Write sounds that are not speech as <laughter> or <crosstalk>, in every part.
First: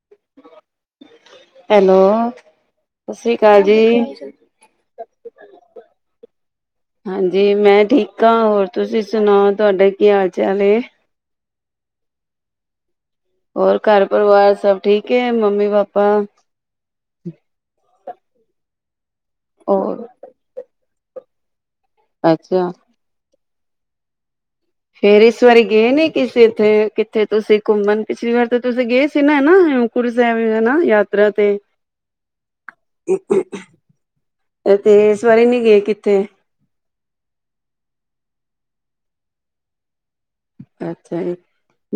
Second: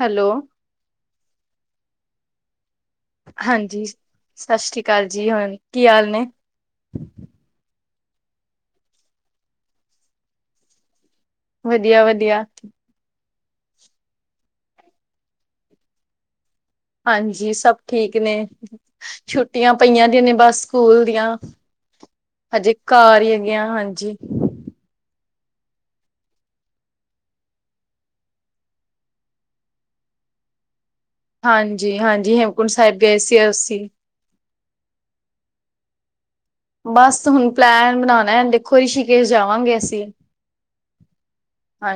Hello. Hello. ਸਤਿ ਸ੍ਰੀ ਅਕਾਲ ਜੀ ਹਾਂਜੀ, ਸਾਸਰੀ ਕਾਲ ਜੀ ਹੋਰ ਕੀ ਹਾਲ ਨੇ। ਹਾਂਜੀ, ਮੈਂ ਠੀਕ ਆ ਹੋਰ ਤੁਸੀਂ ਸੁਣਾਓ ਤੁਹਾਡਾ ਕੀ ਹਾਲ ਚਾਲ ਏ। ਵਧੀਆ-ਵਧੀਆ। ਹੋਰ ਘਰ ਪਰਿਵਾਰ ਸਭ ਠੀਕ ਏ ਮੰਮੀ ਪਾਪਾ, ਹਾਂਜੀ, ਸਭ ਠੀਕ ਨੇ ਛੁੱਟੀਆਂ ਹੋਰ ਪਈਆਂ ਦੀ ਨੇ ਬਸ ਸਕੂਲ ਦੀਆਂ। ਅੱਛਾ ਹਜੇ ਘਰ ਈ ਹੈਗੇ ਆ ਹਾਂਜੀ ਫੇਰ ਇਸ ਵਾਰੀ ਗੇ ਨੀ ਕਿਸੇ ਇੱਥੇ ਕਿੱਥੇ ਤੁਸੀਂ ਘੁੰਮਨ ਪਿਛਲੀ ਵਾਰ ਤਾਂ ਤੁਸੀਂ ਗਏ ਸੀ ਨਾ ਹਨਾ ਹੇਮ ਯਾ ਹਾਂਜੀ ਹਾਂਜੀ ਹੇਮਕੁੰਟ ਸਾਹਿਬ ਗਏ ਸੀ ਅਸੀਂ ਤੇ ਸਵਾਰੀ ਨੀ ਗ ਕਿੱਥੇ ਬਸ ਹੁਨ ਪਲੈਨ ਬਨਾਨਾਂ ਦੇਖੋ ਰਿਸ਼ੀਕੇਸ਼ ਜਾਵਾਂਗੇ ਅਸੀ। ਅੱਛਾ ਜੀ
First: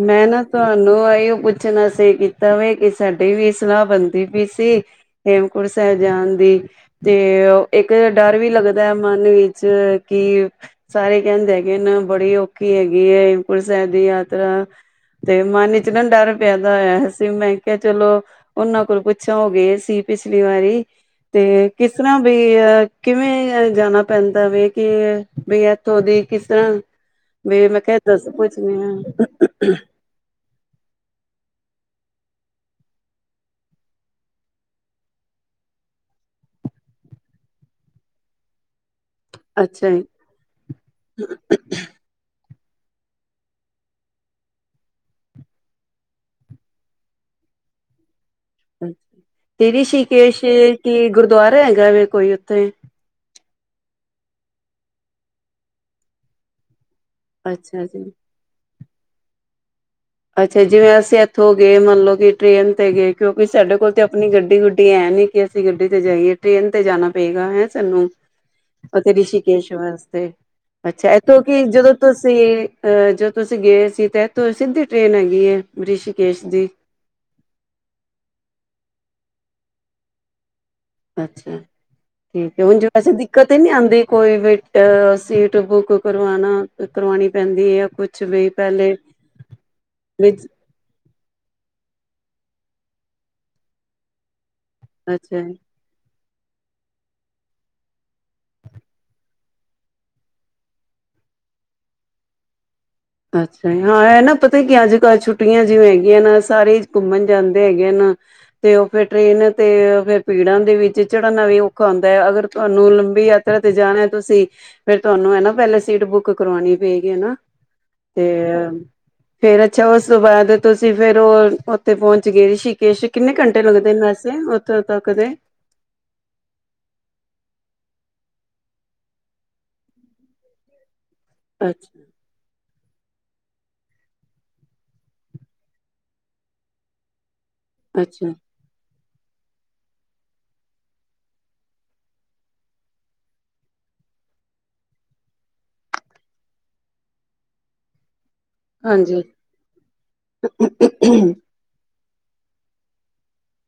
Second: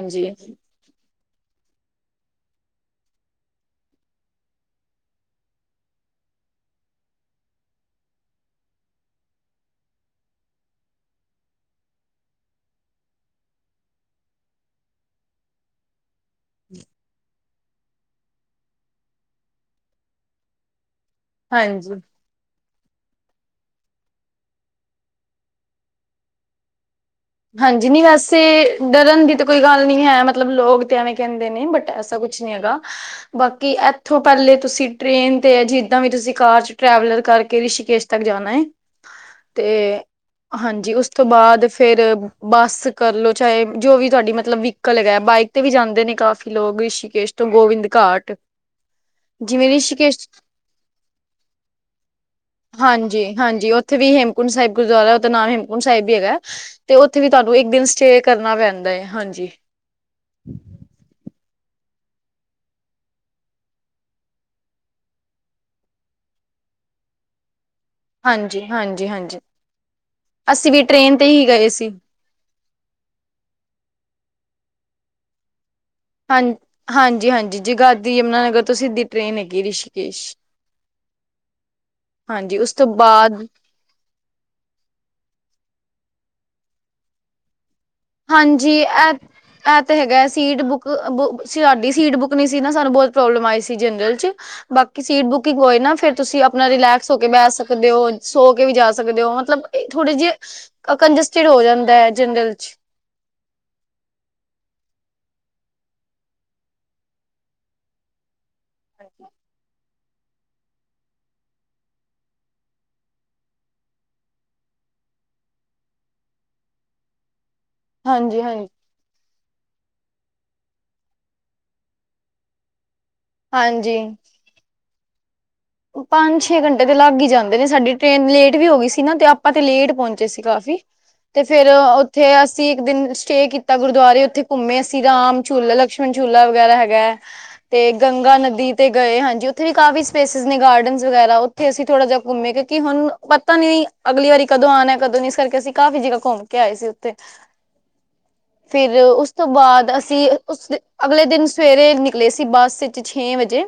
ਮੈਂ ਨਾ ਤੁਹਾਨੂੰ ਆਇਯੋ ਪੁੱਛਣਾ ਸੀ ਕੀਤਾ ਵੇ ਕਿ ਸਾਡੀ ਵੀ ਸਲਾਹ ਬੰਦੀ ਪੀ ਸੀ ਹੇਮਕੁੰਟ ਸਾਹਿਬ ਜਾਣ ਦੀ। ਤੇ ਇੱਕ ਡਰ ਵੀ ਲੱਗਦਾ ਐ ਮਨ ਵਿੱਚ ਕੀ ਸਾਰੇ ਕਹਿੰਦ ਹੈਗੇ ਨਾ ਬੜੀ ਔਖੀ ਹੈਗੀ ਐ ਹੇਮਕੁੰਟ ਸਾਹਿਬ ਦੀ ਯਾਤਰਾ ਤੇ ਮਨ ਵਿਚ ਨਾ ਡਰ ਪੈਦਾ ਹੋਇਆ ਸੀ। ਮੈਂ ਕਿਹਾ ਚਲੋ ਉਹਨਾਂ ਕੋਲ ਪੁੱਛਾਂ ਓਗੇਏ ਸੀ ਪਿਛਲੀ ਵਾਰੀ ਤੇ ਕਿਸ ਹਾਂਜੀ ਤਰ੍ਹਾਂ ਬੀ ਅ ਕਿਵੇਂ ਅ ਜਾਣਾ ਪੈਂਦਾ ਵੇ ਕਿ ਬੀ ਇੱਥੋਂ ਦੀ ਕਿਸ ਤਰ੍ਹਾਂ ਵੇ ਮੈਂ ਹਾਂਜੀ ਕਿਹ ਨਹੀਂ ਵੈਸੇ ਡਰਨ ਦੀ ਤਾਂ ਕੋਈ ਗੱਲ ਨੀ ਹੈ ਮਤਲਬ ਲੋਕ ਤੇ ਐਵੇਂ ਕਹਿੰਦੇ ਨੇ ਬਟ ਐਸਾ ਕੁਛ ਨੀ ਹੈਗਾ ਬਾਕੀ ਇੱਥੋਂ ਪਹਿਲੇ ਤੁਸੀਂ ਟ੍ਰੇਨ ਤੇ ਅ ਜੀ ਜੱਦਾਂ ਵੀ ਤੁਸੀਂ ਕਾਰ ਚ ਟਰੈਵਲਰ ਕਰਕੇ ਰਿਸ਼ੀਕੇਸ਼ ਤੱਕ ਜਾਨਾ ਏ ਤੇ ਅੱਛਾ ਹਾਂਜੀ ਉਸ ਤੋਂ ਬਾਅਦ ਫੇਰ ਬੱਸ ਕਰ ਲੋ ਚਾਹੇ ਜੋ ਵੀ ਤੁਹਾਡੀ ਮਤਲਬ ਵਹੀਕਲ ਹੈਗੇ ਬਾਈਕ ਤੇ ਵੀ ਜਾਂਦੇ ਨੇ ਕਾਫ਼ੀ ਲੋਕ ਰਿਸ਼ੀਕੇਸ਼ ਗੋਬਿੰਦ ਘਾਟ, ਤੇ ਰਿਸ਼ੀਕੇਸ਼ ਕੀ ਗੁਰਦੁਆਰਾ ਹੈਗਾ ਵੇ ਕੋਈ ਉੱਥੇ? ਹਾਂਜੀ ਹਾਂਜੀ ਉੱਥੇ ਵੀ ਹੇਮਕੁੰਟ ਸਾਹਿਬ ਗੁਰਦੁਆਰਾ ਉਹਦਾ ਨਾ ਹੇਮਕੁੰਟ ਸਾਹਿਬ ਵੀ ਹੈਗਾ ਹੈ। ਤੇ ਉੱਥੇ ਵੀ ਤੁਹਾਨੂੰ ਇੱਕ ਦਿਨ ਅੱਛਾ ਜੀ ਸਟੇਅ ਕਰਨਾ ਪੈਂਦਾ ਹੈ ਹਾਂਜੀ ਅੱਛਾ ਜਿਵੇਂ ਅਸੀਂ ਐ ਥੋਂ ਗਏ ਮੰਨਲਓ ਕਿ ਟ੍ਰੇਨ ਤੇ ਗਏ, ਕਿਉਂਕਿ ਸਾਡੇ ਕੋਲ ਤੇ ਆਪਣੀ ਗੱਡੀ ਗੁੱਡੀ ਐ ਨੀ ਕਿ ਅਸੀਂ ਗੱਡੀ ਤੇ ਜਾਈਏ। ਟ੍ਰੇਨ ਤੇ ਜਾਣਾ ਪਏਗਾ ਹੈਂ ਸਾਨੂੰ ਹਾਂਜੀ ਹਾਂਜੀ ਓਥੇ ਹਾਂਜੀ ਰਿਸ਼ੀਕੇਸ਼ ਵਾਸਤੇ ਅਸੀਂ ਵੀ ਅੱਛਾ ਟ੍ਰੇਨ ਤੇ ਇੱਥੋਂ ਹੀ ਕਿ ਗਏ ਸੀ ਜਦੋਂ ਤੁਸੀਂ ਅਹ ਜਦੋਂ ਤੁਸੀਂ ਗਏ ਸੀ ਤ ਤੋਂ ਸਿੱਧੀ ਟ੍ਰੇਨ ਹੈਗੀ ਹੈ। ਹਾਂ, ਦੀ ਹਾਂਜੀ ਹਾਂਜੀ ਜਗਾਧਰੀ ਯਮੁਨਾਨਗਰ ਤੋਂ ਸਿੱਧੀ ਟ੍ਰੇਨ ਹੈਗੀ ਰਿਸ਼ੀਕੇਸ਼ ਅੱਛਾ ਹਾਂਜੀ ਠੀਕ ਹੈ ਉਸ ਓੰਜ ਤੋਂ ਵੈਸੇ ਬਾਅਦ ਦਿੱਕਤ ਤੇ ਨਹੀਂ ਆਉਂਦੀ ਕੋਈ ਵੀ ਅ ਸੀਟ ਬੁੱਕ ਕਰਵਾਣਾ ਕਰਵਾਉਣੀ ਪੈਂਦੀ ਹੈ ਕੁਛ ਵੀ ਹਾਂਜੀ ਪਹਿਲੇ ਇਹ ਇਹ ਤੇ ਹੈਗਾ ਵਿੱਚ ਸੀਟ ਬੁੱਕ ਬੁ ਸਾਡੀ ਸੀਟ ਬੁੱਕ ਨੀ ਸੀ ਨਾ ਸਾਨੂੰ ਬਹੁਤ ਪ੍ਰੋਬਲਮ ਆਈ ਸੀ ਜਨਰਲ ਚ ਬਾਕੀ ਸੀਟ ਅੱਛਾ ਬੁਕਿੰਗ ਹੋਏ ਨਾ ਫਿਰ ਤੁਸੀਂ ਆਪਣਾ ਰਿਲੈਕਸ ਹੋ ਕੇ ਬਹਿ ਸਕਦੇ ਹੋ, ਸੋ ਕੇ ਵੀ ਜਾ ਸਕਦੇ ਹੋ ਮਤਲਬ ਇਹ ਥੋੜੇ ਜਿਹੇ ਆ ਜੱਸਟਿਡ ਹੋ ਜਾਂਦਾ ਹੈ ਜਨਰਲ ਚ, ਅੱਛਾ ਹਾਂ ਇਹ ਨਾ ਪਤਾ ਕੀ ਅੱਜ ਕੱਲ੍ਹ ਛੁੱਟੀਆਂ ਜਿਵੇਂ ਹੈਗੀਆਂ ਨਾ ਸਾਰੇ ਘੁੰਮਣ ਜਾਂਦੇ ਹੈਗੇ ਹਨ। ਤੇ ਉਹ ਫਿਰ ਟਰੇਨ ਤੇ ਫਿਰ ਭੀੜਾਂ ਦੇ ਵਿੱਚ ਚੜਨਨਾ ਵੀ ਔਖਾ ਹੁੰਦਾ ਹੈ ਅਗਰ ਤੁਹਾਨੂੰ ਲੰਬੀ ਯਾਤਰਾ ਤੇ ਜਾਣਾ ਤੁਸੀਂ ਫਿਰ ਤੁਹਾਨੂੰ ਹੈ ਨਾ ਪਹਿਲੇ ਸੀਟ ਬੁੱਕ ਕਰਵਾਉਣੀ ਪਏਗੀ ਨਾ ਤੇ ਹਾਂਜੀ ਹਾਂਜੀ ਫੇਰ ਅੱਛਾ ਉਸ ਤੋਂ ਬਾਅਦ ਤੁਸੀਂ ਫੇਰ ਉਹ ਉੱਥੇ ਪਹੁੰਚ ਗਏ ਰਿਸ਼ੀਕੇਸ਼ ਕਿੰਨੇ ਘੰਟੇ ਲੱਗਦੇ ਨੇ ਹਾਂਜੀ ਵੈਸੇ ਉੱਥੋਂ ਤੱਕ ਦੇ? ਪੰਜ ਛੇ ਘੰਟੇ ਤੇ ਲੱਗ ਹੀ ਜਾਂਦੇ ਨੇ ਸਾਡੀ ਟ੍ਰੇਨ ਲੇਟ ਵੀ ਹੋ ਗਈ ਸੀ, ਨਾ ਤੇ ਆਪਾਂ ਤੇ ਲੇਟ ਪਹੁੰਚੇ ਸੀ। ਘਰ। ਤੇ ਫੇਰ ਅੱਛਾ ਉੱਥੇ ਅਸ ਅਸੀਂ ਇੱਕ ਦਿਨ ਸਟੇ ਕੀਤਾ, ਗੁਰਦੁਆਰੇ ਉੱਥੇ ਘੁੰਮੇ ਅਸੀਂ ਰਾਮ ਝੂਲਾ, ਲਕਸ਼ਮਣ ਝੂਲਾ ਵਗੈਰਾ ਹੈਗਾ ਹੈ। ਤੇ ਅੱਛਾ ਗੰਗਾ ਨਦੀ ਤੇ ਗਏ ਹਾਂਜੀ ਉੱਥੇ ਵੀ ਕਾਫ਼ੀ ਸਪੇਸ ਨੇ ਗਾਰਡਨਸ ਵਗੈਰਾ ਉੱਥੇ ਅਸੀਂ ਥੋੜਾ ਜਿਹਾ ਘੁੰਮੇ ਕਿਉਂਕਿ ਹੁਣ ਪਤਾ ਨੀ ਅਗਲੀ ਵਾਰੀ ਕਦੋਂ ਆਉਣਾ ਕਦੋਂ ਨੀ ਇਸ ਕਰਕੇ ਅਸੀਂ ਕਾਫ਼ੀ ਜਗ੍ਹਾ ਘੁੰਮ ਕੇ ਆਏ ਸੀ ਉੱਤੇ <inaudible> ਫਿਰ ਹਾਂਜੀ ਉਸ ਤੋਂ ਬਾਅਦ ਅਸੀ ਉਸ ਅਗਲੇ ਦਿਨ ਸਵੇਰੇ ਨਿਕ ਨਿਕਲੇ ਸੀ ਬੱਸ ਇਚ ਛੇ ਵਜੇ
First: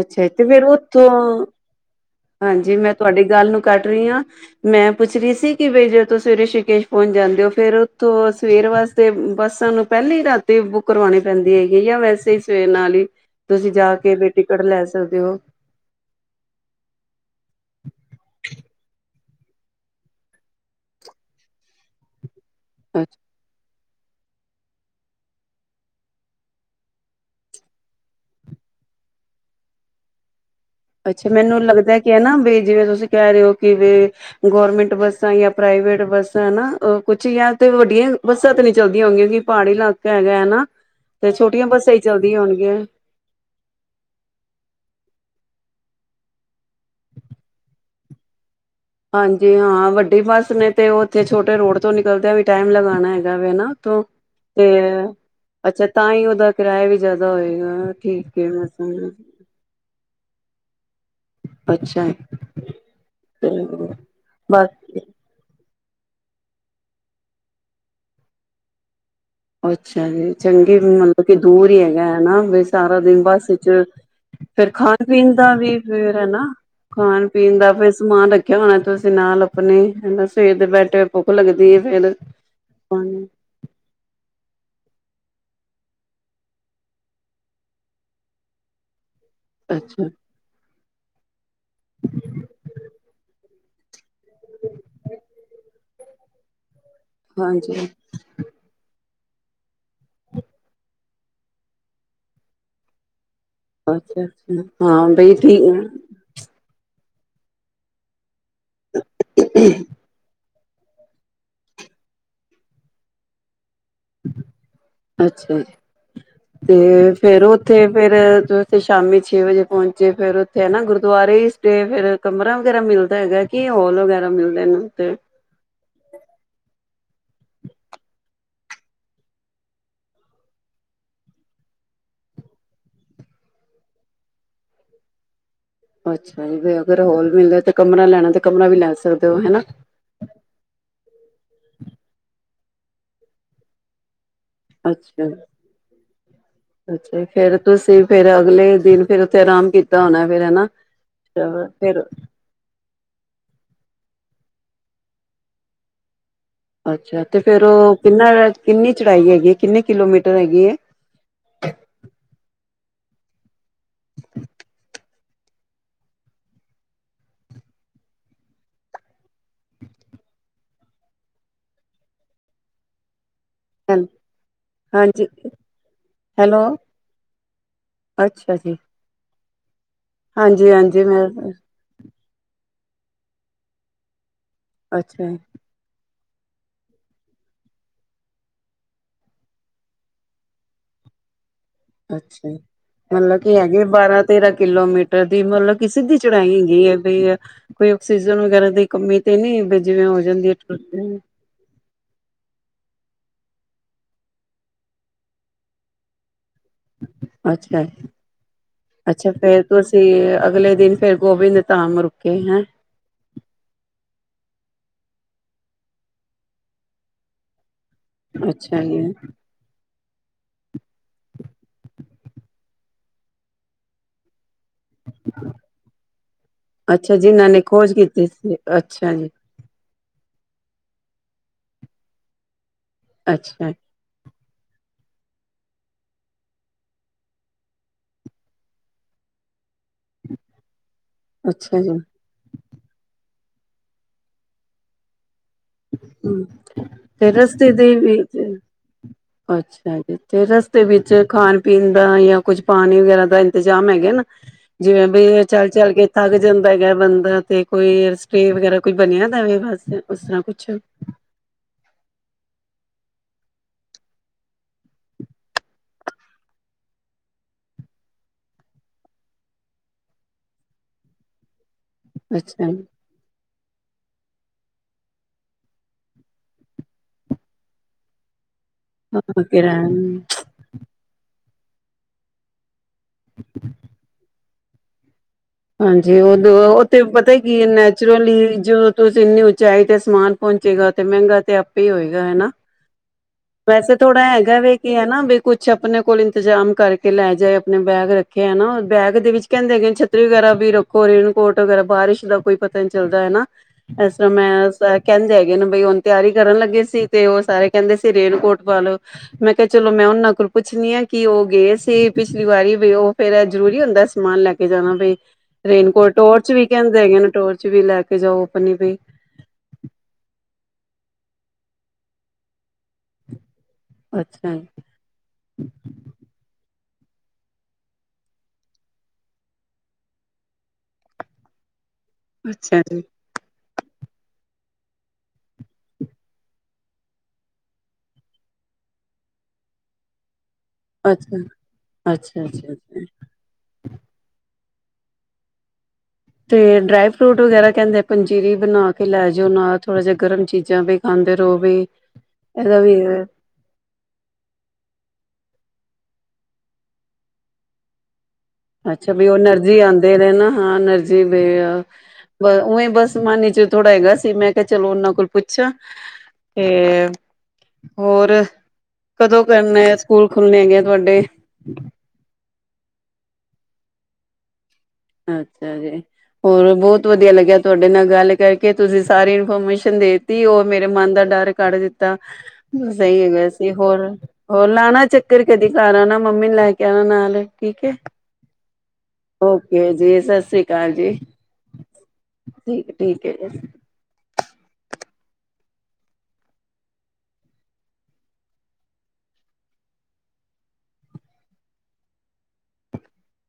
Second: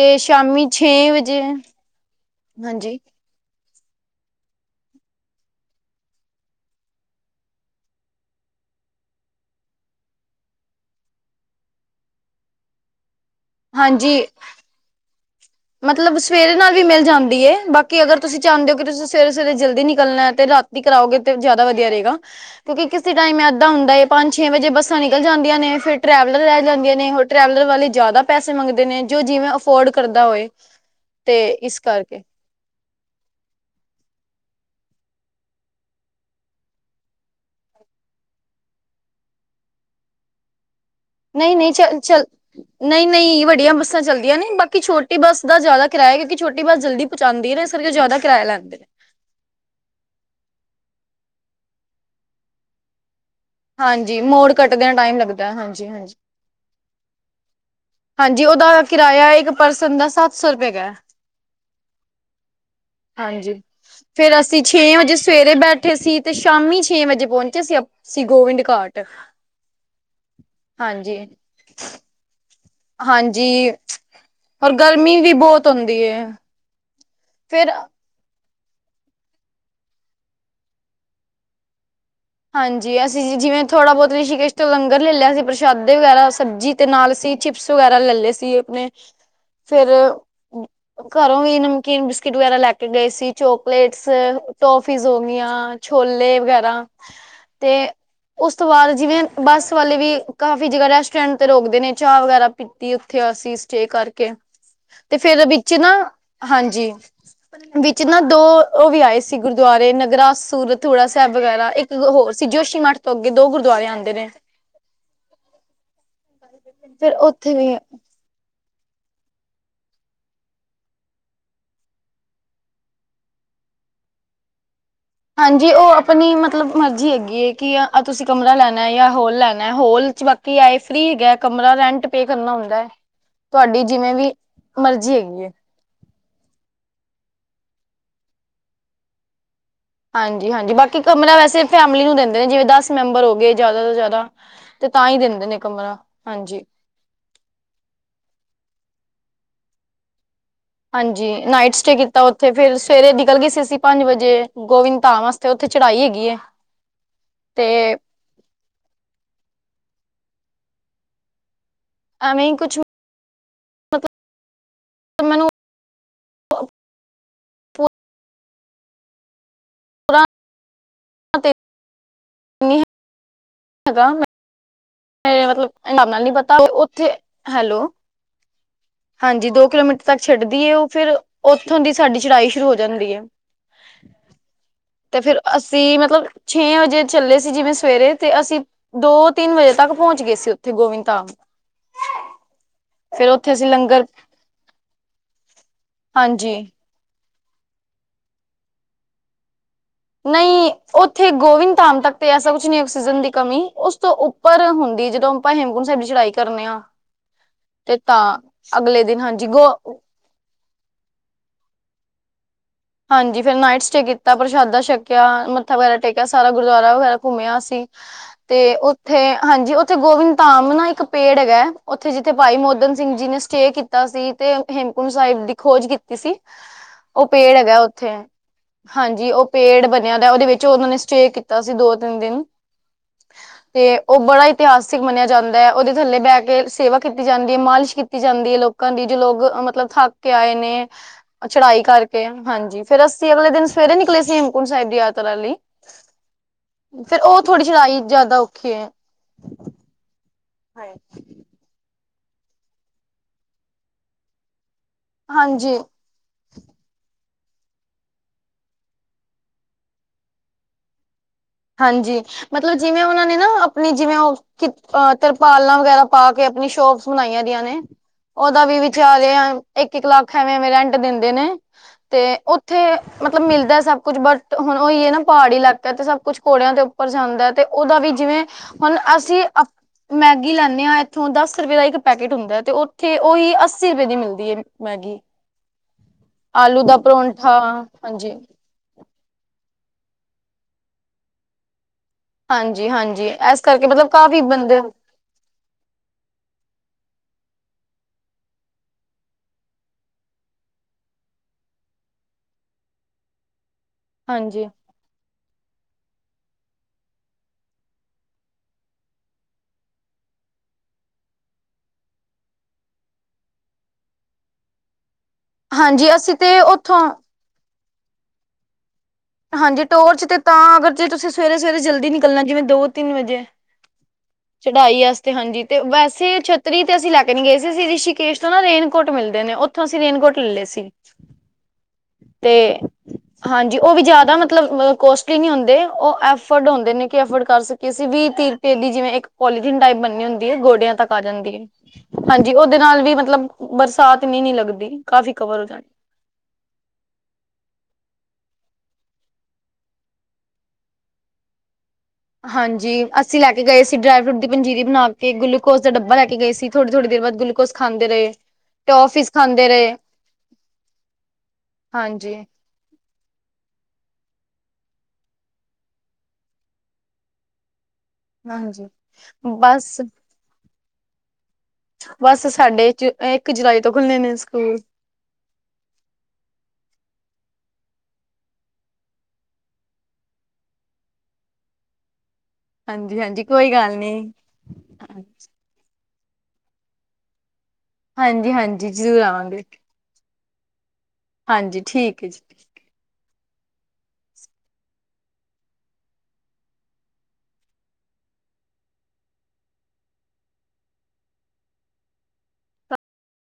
ਅੱਛਾ ਤੇ ਫੇਰ ਉਹ ਛੇ ਵਜੇ ਨੇ ਹਾਂਜੀ ਮੈਂ ਤੁਹਾਡੀ ਗੱਲ ਨੂੰ ਕੱਟ ਰਹੀ ਆ ਮੈਂ ਪੁੱਛ ਰਹੀ ਸੀ ਕਿ ਬਈ ਜਦ ਸਵੇਰੇ ਰਿਸ਼ੀਕੇਸ਼ ਪਹੁੰਚ ਜਾਂਦੇ ਓ ਫੇਰ ਉੱਥੋਂ ਸਵੇਰ ਵਾਸਤੇ ਬੱਸ ਸਾਨੂੰ ਪਹਿਲੀ ਹੀ ਰਾਤੀ ਬੁੱਕ ਕਰਵਾਣੀ ਪੈਂਦੀ ਹੈਗੀ ਯਾਂ ਵੈਸੇ ਈ ਸਵੇਰ ਨਾਲ ਈ? ਤੁਸੀ ਜਾ ਕੇ ਹਾਂਜੀ ਵੀ ਟਿਕਟ ਲੈ ਸਕਦੇ ਓ ਮਤਲਬ ਸਵੇਰੇ ਨਾਲ ਵੀ ਮਿਲ ਜਾਂਦੀ ਏ ਬਾਕੀ ਅਗਰ ਤੁਸੀਂ ਚਾਹੁੰਦੇ ਓ ਕਿ ਤੁਸੀਂ ਸਵੇਰੇ ਸਵੇਰੇ ਜਲਦੀ ਨਿਕਲਣਾ ਤੇ ਰਾਤੀ ਕਰਾਓਗੇ ਤੇ ਜ਼ਿਆਦਾ ਵਧੀਆ ਰਹੇਗਾ ਕਿਉਂਕਿ ਅੱਛਾ ਕਿਸੇ ਟਾਈਮ ਏ ਐਦਾਂ ਹੁੰਦਾ ਏ ਪੰਜ ਛੇ ਵਜੇ ਬੱਸਾਂ ਨਿਕਲ ਜਾਂਦੀਆਂ ਨੇ ਫਿਰ ਟਰੈਵਲਰ ਰਹਿ ਜਾਂਦੀਆਂ ਨੇ ਹੋਰ ਟਰੈਵਲਰ ਵਾਲੇ ਜ਼ਿਆਦਾ ਪੈਸੇ ਮ ਮੰਗਦੇ ਨੇ ਜੋ ਜਿਵੇਂ ਅਫੋਰਡ ਕਰਦਾ ਹੋਏ। ਅੱਛਾ ਤੇ ਮੈਨੂੰ ਇਸ ਲੱਗਦਾ ਕਿ ਕਰਕੇ ਨਾ ਵੀ ਜਿਵੇਂ ਤੁਸੀਂ ਕਹਿ ਰਹੇ ਹੋ ਕਿ ਵੀ ਗੌਰਮੈਂਟ ਬੱਸਾਂ ਯਾ ਪ੍ਰਾਈਵੇਟ ਬੱਸਾਂ ਹੈਨਾ ਕੁਛ ਜਾਂ ਫਿਰ ਵੱਡੀਆਂ ਬੱਸਾਂ ਤੇ ਨਹੀਂ ਚਲਦੀਆਂ ਹੋਣਗੀਆਂ ਪਹਾੜੀ ਇਲਾਕਾ ਹੈਗਾ ਨਾ। ਤੇ ਨਹੀਂ ਛੋਟੀਆਂ ਨਹੀਂ ਚ ਬੱਸਾਂ ਹੀ ਚੱਲ ਚੱਲਦੀਆਂ ਹੋਣਗੀਆਂ ਨਹੀਂ ਨਹੀਂ ਵੱਡੀਆਂ ਬੱਸਾਂ ਚੱਲਦੀਆਂ ਨੇ ਬਾਕੀ ਛੋਟੀ ਬੱਸ ਦਾ ਜ਼ਿਆਦਾ ਕਿਰਾਇਆ ਕਿਉਕਿ ਛੋਟੀ ਬਸ ਜਲਦੀ ਪਹੁੰਚਉਂਦੀ ਏ ਨਾ ਇਸ ਕਰਕੇ ਜ਼ਿਆਦਾ ਕਿਰਾਇਆ ਲੈਂਦੇ ਨੇ ਹਾਂਜੀ ਹਾਂ ਵੱਡੀ ਬੱਸ ਨੇ ਤੇ ਉਥੇ ਛੋਟੇ ਰੋਡ ਤੋਂ ਨਿਕਲਦਿਆਂ ਵੀ ਟਾਈਮ ਲਗਾਨਾ ਏ ਹੈਗਾ ਨਾ ਤੋਂ ਹਾਂਜੀ ਮੋੜ ਤੇ ਕੱਟਦਿਆਂ ਟਾਈਮ ਲੱਗਦਾ ਅੱਛਾ ਤਾਂ ਹਾਂਜੀ-ਹਾਂਜੀ। ਹੀ ਉਹਦਾ ਕਿਰਾਇਆ ਵੀ ਜ਼ਿਆਦਾ ਹੋਏਗਾ ਠੀਕ ਹਾਂਜੀ ਹੈ ਮੈਂ ਉਹਦਾ ਸਮਝ ਕਿਰਾਇਆ ਇੱਕ ਪਰਸਨ ਦਾ ਸੱਤ ਸੌ ਰੁਪਏ ਹੇਗਾ ਅੱਛਾ ਤੇ ਹਾਂਜੀ ਫੇਰ ਅਸੀਂ ਛੇ ਬਸ ਵਜੇ ਸਵੇਰੇ ਬੈ ਉੱਠੇ ਸੀ ਤੇ ਸ਼ਾਮੀ ਛੇ ਵਜੇ ਪਹੁੰਚੇ ਸੀ ਸੀ ਗੋਵਿੰਦ ਘਾਟ। ਅੱਛਾ ਜੀ ਚੰਗੇ ਹਾਂਜੀ ਮਤਲਬ ਕਿ ਦੂਰ ਹੀ ਹੈਗਾ ਹੈ‌ ਨਾ। ਸਾਰਾ ਦਿਨ ਬਸ ਹਾਂਜੀ ਚ ਫੇਰ ਔਰ ਖਾਣ ਗਰਮੀ ਪੀਣ ਦਾ ਬਹੁਤ ਵੀ ਹੁੰਦੀ ਫਿਰ ਹੈ ਨਾ ਖਾਨ ਪੀਨ ਦਾ ਫੇਰ ਸਮਾਨ ਰੱਖ ਕਿ ਹੋਣਾ ਤੁਸੀਂ ਨਾਲ ਅਪਨੇ ਹਨਾ ਸਵੇਰ ਦੇ ਬੈਠੇ ਭੁੱਖ ਲੱਗਦੀ ਏ ਫੇਰ ਹਾਂਜੀ ਅਸੀਂ ਜਿਵੇ ਥੋੜਾ ਬਹੁਤ ਰਿਸ਼ੀਕੇਸ਼ ਲੰਗਰ ਲੈ ਲਿਆ ਸੀ ਪ੍ਰਸ਼ਾਦੇ ਵਗੈਰਾ ਸਬਜ਼ੀ ਤੇ ਨਾਲ ਅਸੀਂ ਚਿਪਸ ਵਗੈਰਾ ਲੈ ਲਏ ਸੀ ਅਪਨੇ ਫਿਰ ਅੱਛਾ ਘਰੋਂ ਵੀ ਨਮਕੀਨ ਬਿਸਕਿਟ ਵਗੈਰਾ ਲੈ ਕੇ ਗਏ ਸੀ ਚੌਕ ਪਲੇਟਸ ਟੋਫੀਜ਼ ਹੋ ਗਈਆਂ ਛੋਲੇ ਵਗੈਰਾ ਕ ਤੇ ਹਾਂਜੀ ਉਸ ਤੋਂ ਬਾਅਦ ਜਿਵੇਂ ਬੱਸ ਵਾਲੇ ਵੀ ਕਾਫ਼ੀ ਜਗ੍ਹਾ ਰੈਸਟੋਰੈਂਟ ਤੇ ਰੋਕਦੇ ਨੇ ਚਾਹ ਵਗੈਰਾ ਪੀਤੀ ਉੱਥੇ ੳਥੇ ਅਸੀ ਸਟੇ ਅੱਛਾ ਅੱਛਾ ਕਰਕੇ ਹਾਂ ਤੇ ਬਈ ਫੇਰ ਵਿੱਚ ਠੀਕ ਨਾ ਹਾਂਜੀ। ਵਿੱਚ ਨਾ ਦੋ ਉਹ ਵੀ ਆਏ ਸੀ ਗੁਰਦੁਆਰੇ ਨਗਰਾ ਸੂਰ ਥੋੜਾ ਸਾਹਿਬ ਵਗੈਰਾ ਇੱਕ ਹੋਰ ਸੀ ਜੋਸ਼ੀ ਮਠ ਤੋਂ ਅੱਗੇ ਦੋ ਗੁਰਦੁਆਰਿਆਂ ਅੱਛਾ ਜੀ ਤੇ ਫਿਰ ਫੇਰ ਵੀ ਉੱਥੇ ਫੇਰ ਤੇ ਸ਼ਾਮੀ ਛੇ ਵਜੇ ਪਹੁੰਚੇ ਫੇਰ ਉੱਥੇ ਨਾ ਗੁਰਦੁਆਰੇ ਸਟੇ ਫੇਰ ਕਮਰਾ ਵਗੈਰਾ ਮਿਲਦਾ ਹੈਗਾ ਕਿ ਹੋਲ ਵਗੈਰਾ ਮਿਲਦੇ ਨੇ। ਉੱਥੇ? ਹਾਂਜੀ ਉਹ ਆਪਣੀ ਮਤਲਬ ਮਰਜੀ ਹੈਗੀ ਕਿ ਤੁਸੀਂ ਕਮਰਾ ਲੈਨਾ। ਜਾਂ ਹੋਲ ਲੈਣਾ ਹੋਲ ਚ ਬਾਕੀ ਆਏ ਫ੍ਰੀ ਹੈਗਾ ਕਮਰਾ ਰੈਂਟ ਪੇ ਕਰਨਾ ਹੁੰਦਾ ਹੈ। ਤੁਹਾਡੀ ਜਿਵੇਂ ਵੀ ਮਰਜ਼ੀ ਹੈਗੀ ਏ। ਅੱਛਾ ਜੀ ਅਗਰ ਹੋਰ ਵੀ ਮਿਲਦਾ ਕਮਰਾ ਲੈਣਾ ਤੇ ਕਮਰਾ ਵੀ ਲੈ ਸਕਦੇ ਓ ਹੈਨਾ। ਹਾਂਜੀ ਹਾਂਜੀ ਬਾਕੀ ਕਮਰਾ ਵੈਸੇ ਫੈਮਿਲੀ ਨੂੰ ਦੇਂਦੇ ਨੇ ਜਿਵੇਂ ਦਸ ਮੈਂਬਰ ਹੋ ਗਏ ਜ਼ਿਆਦਾ ਤੋਂ ਜ਼ਿਆਦਾ ਤੇ ਤਾਂ ਹੀ ਅੱਛਾ ਦਿੰਦੇ ਨੇ ਕਮਰਾ ਹਾਂਜੀ। ਅੱਛਾ ਫੇਰ ਤੁਸੀਂ ਫੇਰ ਅਗਲੇ ਦਿਨ ਫੇਰ ਉੱਥੇ ਅਰਾਮ ਕੀਤਾ ਹੋਣਾ? ਫੇਰ ਹਨਾ? ਹਾਂਜੀ ਅੱਛਾ ਨਾਈਟ ਸਟੇ ਫੇਰ ਕੀਤਾ ਉੱਥੇ ਫੇਰ। ਸਵੇਰੇ ਨਿਕਲ ਗਏ ਸੀ ਅਸੀਂ ਪੰਜ ਵਜੇ ਗੋਵਿੰਦ ਧਾਮ ਵਾਸਤੇ ਉੱਥੇ ਚੜ੍ਹਾਈ ਹੈਗੀ ਏ। ਅੱਛਾ ਤੇ ਫੇਰ ਉਹ ਕਿੰਨਾ ਕਿੰਨੀ ਚੜਾਈ ਹੈਗੀ ਏ ਕਿੰਨੀ? ਕਿਲੋਮੀਟਰ ਹੈਗੀ ਏ। ਏਵੇਂ ਕੁਛ ਮਤ ਮੈਨੂੰ <unintelligible> <unintelligible> ਹੇਗਾ। ਹਾਂਜੀ ਮ ਮਤਲਬ ਹਾਬ ਨਾਲ ਨੀ ਪਤਾ ਹੈਲੋ ਉੱਥੇ ਹੈਲੋ ਅੱਛਾ ਜੀ ਹਾਂਜੀ ਦੋ ਕਿਲੋਮੀਟਰ ਤੱਕ ਛੱਡਦੀ ਹਾਂਜੀ ਐ, ਉਹ ਹਾਂਜੀ ਫਿਰ ਮੈਂ ਉੱਥੋਂ ਦੀ ਸਾਡੀ ਚੜਾਈ ਸ਼ੁਰੂ ਹੋ ਜਾਂਦੀ ਹੈ। ਤੇ ਅੱਛਾ ਫੇਰ ਅਸੀਂ ਮਤਲਬ ਛੇ ਵਜੇ ਚੱਲੇ ਸੀ ਜਿਵੇਂ ਸਵੇਰੇ ਤੇ ਅਸੀਂ ਦੋ ਤਿੰਨ ਵਜੇ ਤੱਕ ਪਹੁੰਚ ਗਏ ਸੀ, ਉੱਥੇ ਗੋਬਿੰਦ ਧਾਮ। ਅੱਛਾ। ਫੇਰ ਮਤਲਬ ਉੱਥੇ ਕੀ ਅਸੀਂ ਹੈਗੇ ਲੰਗਰ ਬਾਰਾਂ-ਤੇਰਾਂ ਕਿਲੋਮੀਟਰ ਦੀ ਮਤਲਬ ਕਿ ਸਿੱਧੀ ਚੜਾਈ ਹਾਂਜੀ ਹੈਗੀ ਹੈ ਵੀਈ। ਕੋਈ ਆਕਸੀਜਨ ਵਗੈਰਾ ਦੀ ਕਮੀ ਤੇ ਨਹੀਂ। ਜਿਵੇਂ ਹੋ ਜਾਂਦੀ ਨਹੀਂ ਹੈ ਉੱਥੇ ਗੋਬਿੰਦ ਧਾਮ ਤੱਕ ਤੇ ਐਸਾ ਕੁਛ ਨਹੀਂ। ਸੀਜਨ ਦੀ ਕਮੀ, ਉਸ ਤੋਂ ਉੱਪਰ ਹੁੰਦੀ ਜਦੋਂ ਆਪਾਂ ਹੇਮਕੁੰਟ ਸਾਹਿਬ ਦੀ ਚੜਾਈ ਕਰਨੇ ਹਾਂ। ਅੱਛਾ-ਅੱਛਾ, ਹਾਂਜੀ ਫੇਰ ਗੋ ਤੁਸੀਂ ਅਗਲੇ ਦਿਨ ਫੇਰ ਗੋਬਿੰਦ ਧਾਮ ਰੁ ਕਿ ਹੈਂ। ਹਾਂਜੀ ਫਿਰ ਨਾਈਟ ਸਟੇ ਕੀਤਾ। ਪ੍ਰਸ਼ਾਦਾ ਛਕਿਆ, ਮੱਥਾ ਵਗੈਰਾ ਟੇਕਿਆ ਸਾਰਾ ਗੁਰਦੁਆਰਾ ਵਗੈਰਾ ਘੁੰਮਿਆ ਅਸੀਂ। ਤੇ ਅੱਛਾ ਜੀ ਉੱਥੇ ਹਾਂਜੀ ਉੇ ਉੱਥੇ ਗੋਬਿੰਦ ਧਾਮ ਨਾ ਇੱਕ ਪੇੜ ਹੈਗਾ ਹੈ ਉੱਥੇ ਜਿੱਥੇ ਭਾਈ ਮੋਦਨ ਸਿੰਘ ਜੀ ਨੇ ਸਟੇਅ ਕੀਤਾ ਸੀ। ਤੇ ਹੇਮਕੁੰਟ ਸਾਹਿਬ ਦੀ ਖੋਜ ਕੀਤੀ ਸੀ ਅੱਛਾ ਉਹ ਜਿਨਾਂ ਪੇੜ ਨੇ ਖੋਜ ਉੱਥੇ ਕੀਤੀ ਸੀ ਅੱਛਾ ਜੀ ਹਾਂਜੀ ਉਹ ਪੇੜ ਵ ਦਾ ਉਹਦੇ ਵਿੱਚ ਉਹਨਾਂ ਨੇ ਸਟੇ ਕੀਤਾ ਸੀ ਦੋ ਤਿੰਨ ਦਿਨ ਅੱਛਾ ਤੇ ਉਹ ਬੜਾ ਇਤਿਹਾਸਿਕ ਮੰਨਿਆ ਜਾਂਦਾ ਏ, ਉਹਦੇ ਥੱਲੇ ਬਹਿ ਕੇ ਸੇਵਾ ਕੀਤੀ ਜਾਂਦੀ ਐ। ਮਾਲਿਸ਼ ਕੀਤੀ ਜਾਂਦੀ ਏ, ਲੋਕਾਂ ਦੀ ਜੋ ਲੋਕ ਮਤਲਬ ਥੱਕ ਕੇ ਆਏ ਨੇ ਅੱਛਾ ਚੜਾਈ ਜੀ ਕਰਕੇ ਹਾਂਜੀ ਫੇਰ ਅਸੀਂ ਅਗਲੇ ਦਿਨ ਸਵੇਰੇ ਨਿਕਲੇ ਸੀ ਹੇਮਕੁੰਟ ਸਾਹਿਬ ਦੀ ਯਾਤਰਾ ਲਈ ਰੂੰ, ਫੇਰ ਤੇ ਉਹ ਥੋੜ੍ਹੀ ਰਸਤੇ ਦੀ ਚੜਾਈ ਵਿੱਚ ਜ਼ਿਆਦਾ ਔਖੀ ਹੈ ਅੱਛਾ ਜੀ। ਤੇ ਰਸਤੇ ਵਿੱਚ ਖਾਣ ਪੀਣ ਦਾ ਜਾਂ ਕੁੱਝ ਪਾਣੀ ਵਗ਼ੈਰਾ ਦਾ ਇੰਤਜ਼ਾਮ ਹੈਗੇ ਨਾ ਜਿਵੇਂ ਬਈ ਹਾਂਜੀ ਚੱਲ-ਚੱਲ ਕੇ ਥੱਕ ਜਾਂਦਾ ਹੈਗਾ ਬੰਦਾ ਤੇ ਕੋਈ ਸਟੇ ਵਗੈਰਾ ਕੋਈ ਬਣਿਆ ਦਾ ਵੇ ਬਸ ਉਸ ਤਰ੍ਹਾਂ ਕੁਛ ਹਾਂਜੀ, ਮਤਲਬ ਜਿਵੇਂ ਉਹਨਾਂ ਨੇ ਨਾ ਆਪਣੀ ਜਿਵੇਂ ਉਹ ਅ ਤਰਪਾਲਾਂ ਵਗੈਰਾ ਪਾ ਕੇ ਆਪਣੀ ਸ਼ੋਪਸ ਬਣਾਈਆਂ ਦੀਆਂ ਨੇ ਉਹਦਾ ਵੀ ਵਿਚਾਰੇ ਇੱਕ-ਇੱਕ ਲੱਖ ਐਵੇਂ-ਐਵੇਂ ਰੈਂਟ ਦਿੰਦੇ ਨੇ ਤੇ ਅੱਛਾ ਉੱਥੇ ਮਤਲਬ ਮਿਲਦਾ ਸਭ ਕੁੱਛ ਬਟ ਹੁਣ ਉਹੀ ਹੈ ਨਾ ਪਹਾੜੀ ਇਲਾਕਾ ਤੇ ਸਭ ਕੁੱਛ ਘੋੜਿਆਂ ਦੇ ਉੱਪਰ ਜਾਂਦਾ ਹੈ ਤੇ ਉਹਦਾ ਵੀ ਜਿਵੇਂ ਹੁਣ ਅਸੀਂ ਹਾਂ ਅਪ ਕਿਰਾਨ ਮੈਗੀ ਲੈਂਦੇ ਹਾਂ ਇੱਥੋਂ ਦਸ ਰੁਪਏ ਦਾ ਇੱਕ ਪੈਕੇਟ ਹੁੰਦਾ ਹੈ ਤੇ ਉਥ ਤੇ ਉਹੀ ਅੱਸੀ ਰੁਪਏ ਦੀ ਮਿਲਦੀ ਐ, ਮੈਗੀ ਹਾਂਜੀ, ਉਹ ਦੋ ਉਹ ਆਲੂ ਦਾ ਤੇ ਪਤਾ ਪਰੌਂਠਾ ਕੀ ਹਾਂਜੀ ਨੈਚੁਰਲੀ ਜੋ ਤੁਸੀਂ ਇੰਨੀ ਉਚਾਈ ਤੇ ਸਮਾਨ ਪਹੁੰਚੇਗਾ ਤੇ ਮਹਿੰਗਾ ਤੇ ਆਪੇ ਹੀ ਹੋਏਗਾ ਹਨਾ। ਹਾਂਜੀ- ਹਾਂ। ਵੈਸੇ ਥੋੜ੍ਹਾ ਹੈਗਾ ਵੇ ਕੀ ਹੈ ਨਾ ਵੀ ਕੁਛ ਆਪਣੇ ਕੋਲ ਇੰਤਜ਼ਾਮ ਕਰਕੇ ਲੈ ਜਾਏ ਆਪਣੇ ਬੈਗ ਰੱਖਿਆ ਨਾ ਬੈਗ ਦੇ ਵਿੱਚ ਕਹਿੰਦੇ ਵਗੈਰਾ ਵੀ ਰੱਖੋ ਰੇਨਕੋਟ ਵਗੈਰਾ ਬਾਰਿਸ਼ ਦਾ ਕੋਈ ਪਤਾ ਨ ਚੱਲਦਾ ਹੈਨਾ ਇਸ ਤਰ੍ਹਾਂ ਹਾਂਜੀ ਮੈਂ ਕਹਿੰਦੇ ਹੈਗੇ ਬਈ ਹੁਣ ਤਿਆਰੀ ਕਰਨ ਲੱਗੇ ਸੀ ਤੇ ਉਹ ਸਾਰੇ ਕਹਿੰਦੇ ਸੀ ਰੇਨਕੋਟ ਪਾ ਲਓ। ਮੈਂ ਕਿਹਾ ਚਲੋ ਮੈਂ ਉਹਨਾਂ ਕੋਲ ਪੁੱਛਣੀ ਆ ਕਿ ਉਹ ਗਏ ਸੀ ਪਿਛਲੀ ਵਾਰੀ ਵੀ ਉਹ ਫੇਰ ਜਰੂਰੀ ਹੁੰਦਾ ਸਮਾਨ ਲੈ ਕੇ ਜਾਣਾ ਬਈ ਰੇਨਕੋਟ ਹਾਂਜੀ ਅਸੀਂ ਟੋਰਚ ਤੇ ਵੀ ਕਹਿੰਦੇ ਉੱਥੋਂ ਹੈਗੇ ਨੇ ਟੋਰਚ ਵੀ ਲੈ ਕੇ ਜਾਓ ਅਪਨੀ ਬਈ ਹਾਂਜੀ, ਟੋਰਚ ਤੇ ਤਾਂ ਅਗਰ ਜੇ ਤੁਸੀਂ ਸਵੇਰੇ-ਸਵੇਰੇ ਜਲਦੀ ਨਿਕਲਣਾ ਜਿਵੇਂ ਦੋ ਤਿੰਨ ਵਜੇ ਅੱਛਾ ਚੜਾਈ ਆਸਤੇ ਹਾਂਜੀ ਤੇ ਵੈਸੇ ਛੱ ਤਰੀਹ ਤੇ ਅਸੀਂ ਲੈ ਕੇ ਨੀ ਗਏ ਸੀ ਰਿਸ਼ੀਕੇਸ਼ ਤੋਂ ਨਾ ਰੇਨਕੋਟ ਮਿਲਦੇ ਨੇ ਉੱਥੋਂ ਅਸੀਂ ਰੇਨਕੋਟ ਲੈਲੇ ਸੀ <inaudible> ਤੇ ਅੱਛਾ ਜੀ ਹਾਂ। ਉਹ ਵੀ ਜ਼ਿਆਦਾ ਮਤਲਬ ਕੋਸਟਲੀ ਨਹੀਂ ਹੁੰਦੇ, ਉਹ ਐਫੋਰਡ ਹੁੰਦੇ ਨੇ ਕਿ ਐਫੋਰਡ ਕਰ ਸਕੀਏ ਅਸੀਂ ਵੀਹ ਤੀਹ ਰੁਪਏ ਜਿਵੇਂ ਇੱਕ ਪੋਲੀਥਨ ਟਾਈਪ ਬੰਣੇ ਹੁੰਦੀ ਗੋਡਿਆਂ ਤੱਕ ਆ ਅੱਛਾ ਜਾਂਦੀ ਏ, ਅੱਛਾ ਹਾਂਜੀ ਅੱਛਾ ਉਹਦੇ ਅੱਛਾ ਨਾਲ ਵੀ ਮਤਲਬ ਬਰਸਾਤ ਵੀ ਨੀ ਲੱਗਦੀ। ਕਾਫੀ ਕਵਰ ਹੋ ਜਾਣੀ। ਤੇ ਡਰਾਈ ਫਰੂਟ ਵਗੈਰਾ ਕਹਿੰਦੇ ਪੰਜੀਰੀ ਬਣਾ ਕੇ ਲੈ ਜਾਓ ਨਾਲ, ਥੋੜਾ ਜਿਹਾ ਗਰਮ ਚੀਜ਼ਾਂ ਵੀ ਖਾਂ ਦੇ ਰੋ ਵੀ ਇਹਦਾ ਹਾਂਜੀ, ਵੀ ਅਸੀਂ ਲੈ ਕੇ ਗਏ ਸੀ ਡਰਾਈ ਫਰੂਟ ਦੀ ਪੰਜੀਰੀ ਬਣਾ ਕੇ ਗਲੂਕੋਸ ਤੇ ਡੱਬਾ ਲੈ ਕੇ ਗਏ ਸੀ, ਥੋੜ੍ਹੀ -ਥੋੜੀ ਦੇਰ ਬਾਦ ਗਲੂਕੋਸ ਖਾਂਦੇ ਰਹੇ। ਅੱਛਾ ਵੀ, ਟੋਫੀਸ ਉਹ ਖਾਂਦੇ ਅਨਰਜੀ ਰਹੇ ਆਂਦੇ ਨੇ ਨਾ ਹਾਂ, ਅਨਰਜੀ ਦੇ ਆ। ਹਾਂਜੀ ਬ ਉਵੇਂ ਬਸ ਮਨ ਵਿਚ ਥੋੜਾ ਹੈਗਾ ਸੀ। ਤੇ ਮੈਂ ਕਿਹਾ ਚਲੋ ਉਹਨਾਂ ਕੋਲ ਪੁੱਛਾਂ ਤੇ ਹੋਰ ਹਾਂਜੀ ਕਦੋਂ ਕਰਨਾ, ਬਸ ਸਕੂਲ ਖੁੱਲਣੇ ਹੈਗੇ ਆ ਤੁਹਾਡੇ। ਬਸ ਸਾਡੇ ਇੱਕ ਜੁਲਾਈ ਤੋਂ ਖੁੱਲਨੇ ਸਕੂਲ। ਅੱਛਾ ਜੀ, ਹੋਰ ਬਹੁਤ ਵਧੀਆ ਲੱਗਿਆ ਤੁਹਾਡੇ ਨਾਲ ਗੱਲ ਕਰਕੇ, ਤੁਸੀਂ ਸਾਰੀ ਇਨਫੋਰਮੇਸ਼ਨ ਦੇਤੀ ਉਹ ਮੇਰੇ ਮਨ ਦਾ ਡਰ ਕੱਢ ਦਿੱਤਾ। ਹਾਂਜੀ ਸਹੀ ਹੈ ਹਾਂਜੀ ਵੈਸੇ, ਕੋਈ ਗੱਲ ਨੀ ਹੋਰ- ਹੋਰ ਲਾਣਾ ਚੱਕਰ ਕਦੀ ਘਰ ਆਨਾ। ਮੰਮੀ ਨੂੰ ਲੈ ਕੇ ਆਣਾ ਨਾਲ। ਠੀਕ ਹੈ ਹਾਂਜੀ- ਹਾਂਜੀ, ਜ਼ਰੂਰ ਆਵਾਂਗੇ। ਓਕੇ ਜੀ ਸਸ ਰੀ ਕਾਲ ਜੀ। ਹਾਂਜੀ, ਠੀਕ ਹੈ ਜੀ ਠੀਕ। <inaudible>